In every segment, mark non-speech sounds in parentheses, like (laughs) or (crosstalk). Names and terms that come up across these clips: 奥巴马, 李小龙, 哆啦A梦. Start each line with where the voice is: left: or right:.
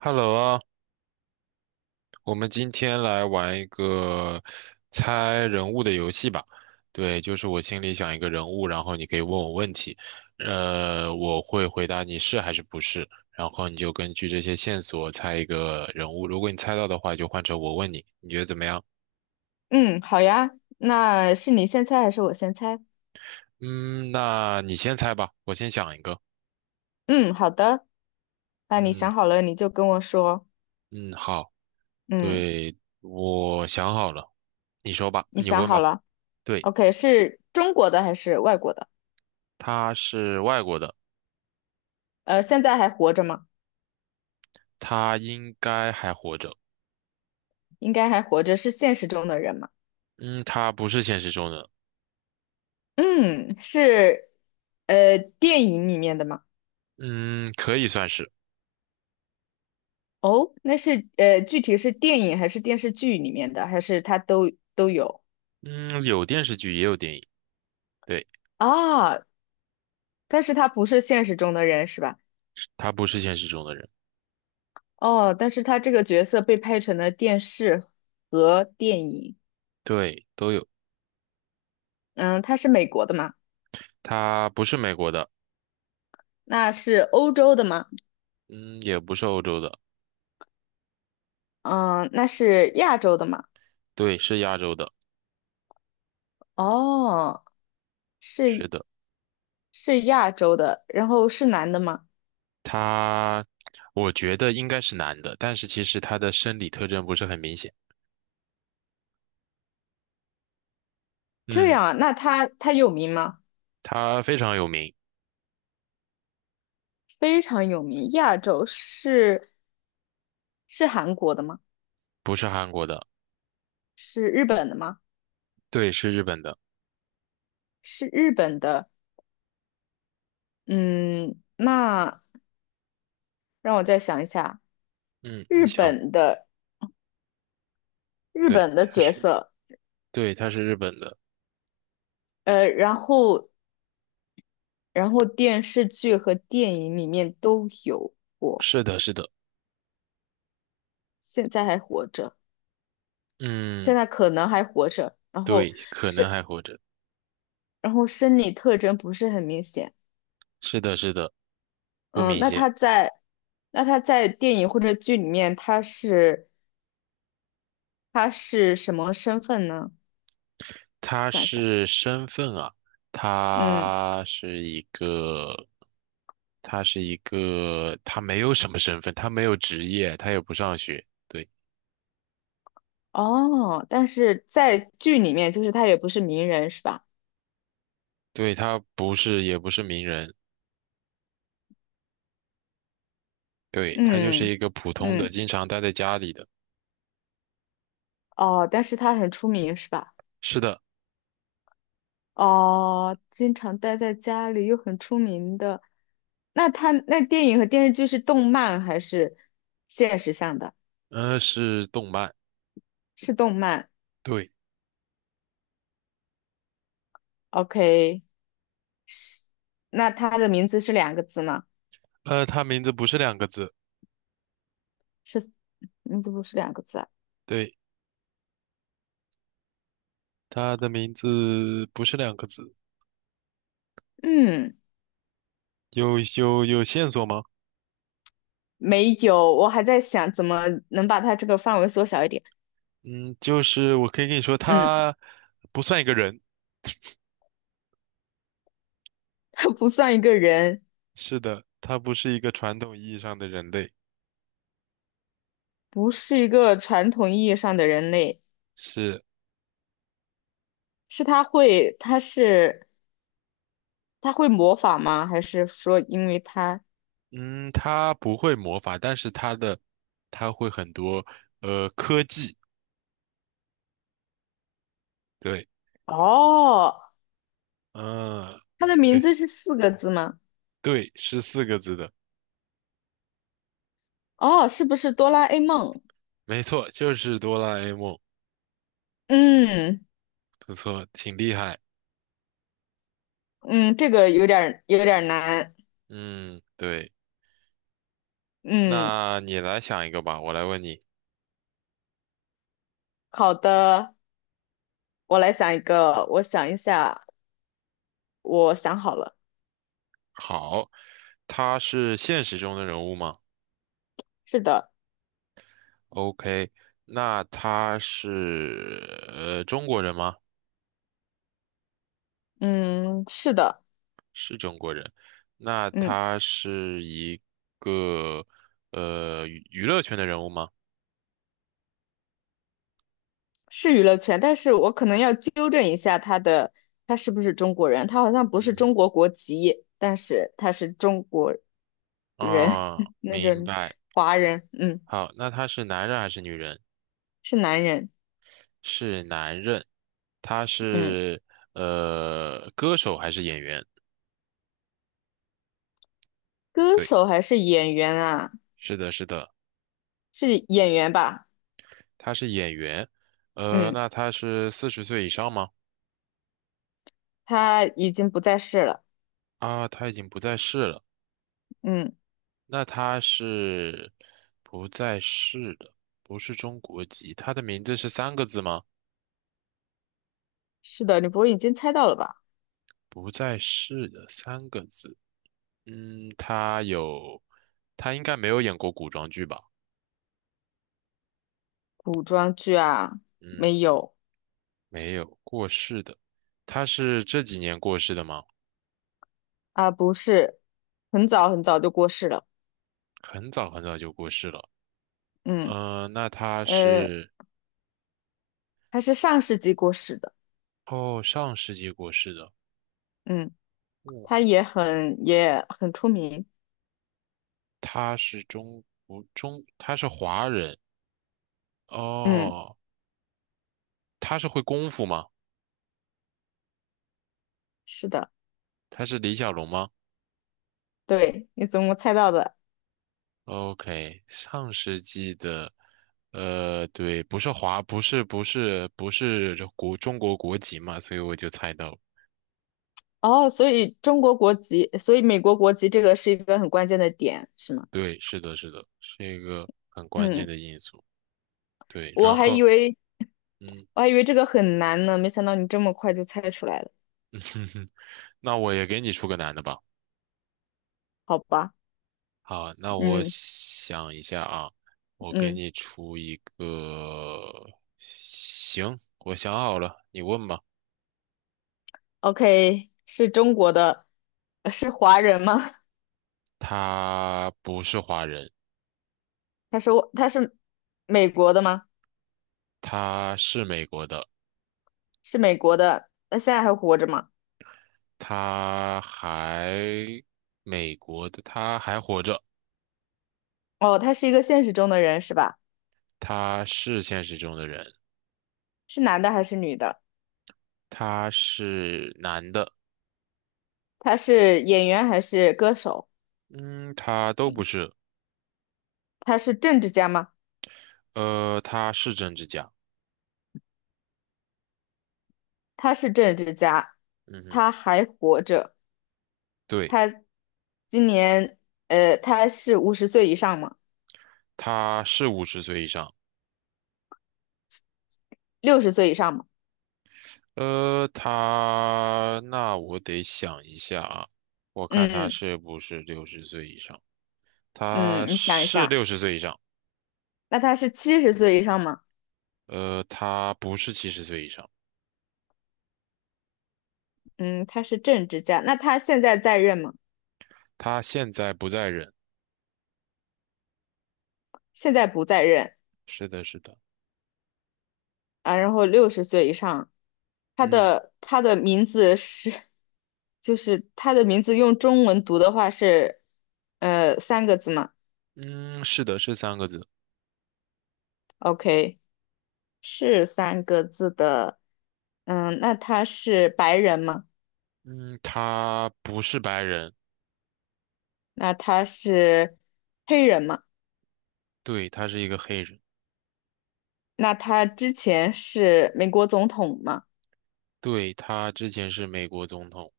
right: Hello 啊，我们今天来玩一个猜人物的游戏吧。对，就是我心里想一个人物，然后你可以问我问题，我会回答你是还是不是，然后你就根据这些线索猜一个人物。如果你猜到的话，就换成我问你，你觉得怎么样？
left: 嗯，好呀，那是你先猜还是我先猜？
right: 嗯，那你先猜吧，我先想一个。
left: 嗯，好的，那你
right: 嗯
left: 想好了你就跟我说。
right: 嗯，好，
left: 嗯，
right: 对，我想好了，你说吧，
left: 你
right: 你
left: 想
right: 问
left: 好
right: 吧。
left: 了
right: 对，
left: ？OK，是中国的还是外国的？
right: 他是外国的，
left: 现在还活着吗？
right: 他应该还活着。
left: 应该还活着，是现实中的人吗？
right: 嗯，他不是现实中的，
left: 嗯，是，电影里面的吗？
right: 嗯，可以算是，
left: 哦，那是具体是电影还是电视剧里面的，还是他都有
right: 嗯，有电视剧也有电影，对，
left: 啊？但是他不是现实中的人是吧？
right: 他不是现实中的人，
left: 哦，但是他这个角色被拍成了电视和电影。
right: 对，都有，
left: 嗯，他是美国的吗？
right: 他不是美国的，
left: 那是欧洲的吗？
right: 嗯，也不是欧洲的，
left: 嗯，那是亚洲的吗？
right: 对，是亚洲的，
left: 哦，
right: 是
left: 是
right: 的，
left: 是亚洲的，然后是男的吗？
right: 他，我觉得应该是男的，但是其实他的生理特征不是很明显，
left: 这
right: 嗯，
left: 样啊，那他有名吗？
right: 他非常有名，
left: 非常有名，亚洲是韩国的吗？
right: 不是韩国的，
left: 是日本的吗？
right: 对，是日本的，
left: 是日本的。嗯，那让我再想一下，
right: 嗯，你
left: 日
right: 想，
left: 本的日
right: 对，
left: 本的
right: 他
left: 角
right: 是，
left: 色。
right: 对，他是日本的，
left: 呃，然后然后电视剧和电影里面都有过，
right: 是的，是的，
left: 现在还活着，现
right: 嗯，
left: 在可能还活着，然后
right: 对，可能
left: 是，
right: 还活着。
left: 然后生理特征不是很明显。
right: 是的，是的，不
left: 嗯，
right: 明
left: 那
right: 显。
left: 他在，那他在电影或者剧里面，他是什么身份呢？
right: 他
left: 想想，
right: 是身份啊，
left: 嗯，
right: 他是一个，他是一个，他没有什么身份，他没有职业，他也不上学，对，
left: 哦，但是在剧里面，就是他也不是名人，是吧？
right: 对，他不是，也不是名人，对，他就是
left: 嗯
right: 一个普通的，
left: 嗯，
right: 经常待在家里的。
left: 哦，但是他很出名，是吧？
right: 是的，
left: 哦，经常待在家里又很出名的，那他那电影和电视剧是动漫还是现实向的？
right: 是动漫，
left: 是动漫
right: 对，
left: ，OK，是，那他的名字是两个字吗？
right: 他名字不是两个字，
left: 是，名字不是两个字啊。
right: 对，他的名字不是两个字，
left: 嗯，
right: 有线索吗？
left: 没有，我还在想怎么能把他这个范围缩小一点。
right: 嗯，就是我可以跟你说，
left: 嗯，
right: 他不算一个人，
left: 他不算一个人，
right: 是的，他不是一个传统意义上的人类，
left: 不是一个传统意义上的人类。
right: 是，
left: 是他会，他是他会模仿吗？还是说因为他？
right: 嗯，他不会魔法，但是他的他会很多科技，对，
left: 哦，
right: 嗯，
left: 他的名
right: 对，
left: 字是四个字吗？
right: 对，是四个字的，
left: 哦，是不是哆啦 A 梦？
right: 没错，就是哆啦 A 梦，
left: 嗯
right: 不错，挺厉害，
left: 嗯，这个有点儿难。
right: 嗯，对，
left: 嗯，
right: 那你来想一个吧，我来问你，
left: 好的，我来想一个，我想一下，我想好了。
right: 好，他是现实中的人物吗？
left: 是的，
right: OK，那他是中国人吗？
left: 嗯，是的，
right: 是中国人。那
left: 嗯，
right: 他是一个呃娱娱乐圈的人物吗？
left: 是娱乐圈，但是我可能要纠正一下他的，他是不是中国人？他好像不是中
right: 嗯
left: 国国籍，但是他是中国人，
right: 嗯啊，
left: (laughs) 那就
right: 明
left: 是
right: 白。
left: 华人，嗯，
right: 好，那他是男人还是女人？
left: 是男人，
right: 是男人。他
left: 嗯。
right: 是歌手还是演员？
left: 歌
right: 对，
left: 手还是演员啊？
right: 是的，是的，
left: 是演员吧？
right: 他是演员。
left: 嗯，
right: 那他是四十岁以上吗？
left: 他已经不在世了。
right: 啊，他已经不在世了。
left: 嗯，
right: 那他是不在世的，不是中国籍。他的名字是三个字吗？
left: 是的，你不会已经猜到了吧？
right: 不在世的三个字。嗯，他有，他应该没有演过古装剧吧？
left: 古装剧啊，
right: 嗯，
left: 没有
right: 没有，过世的。他是这几年过世的吗？
left: 啊，不是，很早很早就过世了。
right: 很早很早就过世了。
left: 嗯，
right: 嗯，那他
left: 呃，
right: 是，
left: 他是上世纪过世的。
right: 哦，上世纪过世的。
left: 嗯，
right: 哦，
left: 他也很出名。
right: 他是中国中，他是华人。
left: 嗯，
right: 哦，他是会功夫吗？
left: 是的，
right: 他是李小龙吗
left: 对，你怎么猜到的？
right: ？OK，上世纪的，呃，对，不是华，不是中国国籍嘛，所以我就猜到了
left: 哦，所以中国国籍，所以美国国籍这个是一个很关键的点，是吗？
right: 对，是的，是的，是一个很关键
left: 嗯，
right: 的因素。对，
left: 我
right: 然
left: 还
right: 后，
left: 以为。
right: 嗯，
left: 我还以为这个很难呢，没想到你这么快就猜出来了。
right: (laughs) 那我也给你出个难的吧。
left: 好吧，
right: 好，那我
left: 嗯
right: 想一下啊，我给
left: 嗯
right: 你出一个，行，我想好了，你问吧。
left: ，OK，是中国的，是华人吗？
right: 他不是华人，
left: (laughs) 他说他是美国的吗？
right: 他是美国的。
left: 是美国的，那现在还活着吗？
right: 他还美国的，他还活着，
left: 哦，他是一个现实中的人是吧？
right: 他是现实中的人，
left: 是男的还是女的？
right: 他是男的，
left: 他是演员还是歌手？
right: 嗯，他都不是，
left: 他是政治家吗？
right: 他是政治家，
left: 他是政治家，
right: 嗯哼，
left: 他还活着。
right: 对，
left: 他今年他是50岁以上吗？
right: 他是五十岁以上，
left: 六十岁以上吗？
right: 他那我得想一下啊，我看他
left: 嗯。
right: 是不是六十岁以上，他
left: 嗯，你想一
right: 是
left: 下，
right: 六十岁以上，
left: 那他是70岁以上吗？
right: 他不是七十岁以上，
left: 嗯，他是政治家，那他现在在任吗？
right: 他现在不在人，
left: 现在不在任
right: 是的，是的，
left: 啊。然后六十岁以上，他
right: 嗯。
left: 的他的名字是，就是他的名字用中文读的话是，三个字吗
right: 嗯，是的，是三个字。
left: ？OK，是三个字的。嗯，那他是白人吗？
right: 嗯，他不是白人，
left: 那他是黑人吗？
right: 对，他是一个黑人，
left: 那他之前是美国总统吗？
right: 对，他之前是美国总统。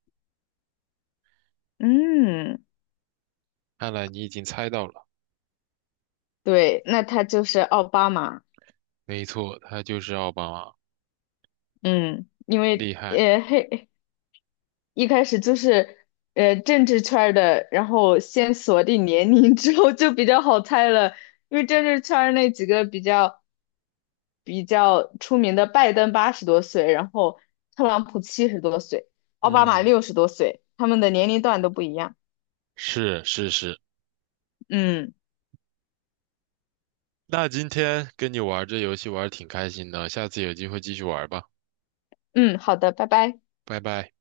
left: 嗯。
right: 看来你已经猜到了，
left: 对，那他就是奥巴马，
right: 没错，他就是奥巴马，
left: 嗯，因为
right: 厉害。
left: 黑 (laughs) 一开始就是政治圈儿的，然后先锁定年龄之后就比较好猜了，因为政治圈儿那几个比较出名的，拜登80多岁，然后特朗普70多岁，奥巴马
right: 嗯，
left: 60多岁，他们的年龄段都不一样。
right: 是是是。
left: 嗯
right: 那今天跟你玩这游戏玩得挺开心的，下次有机会继续玩吧，
left: 嗯，好的，拜拜。
right: 拜拜。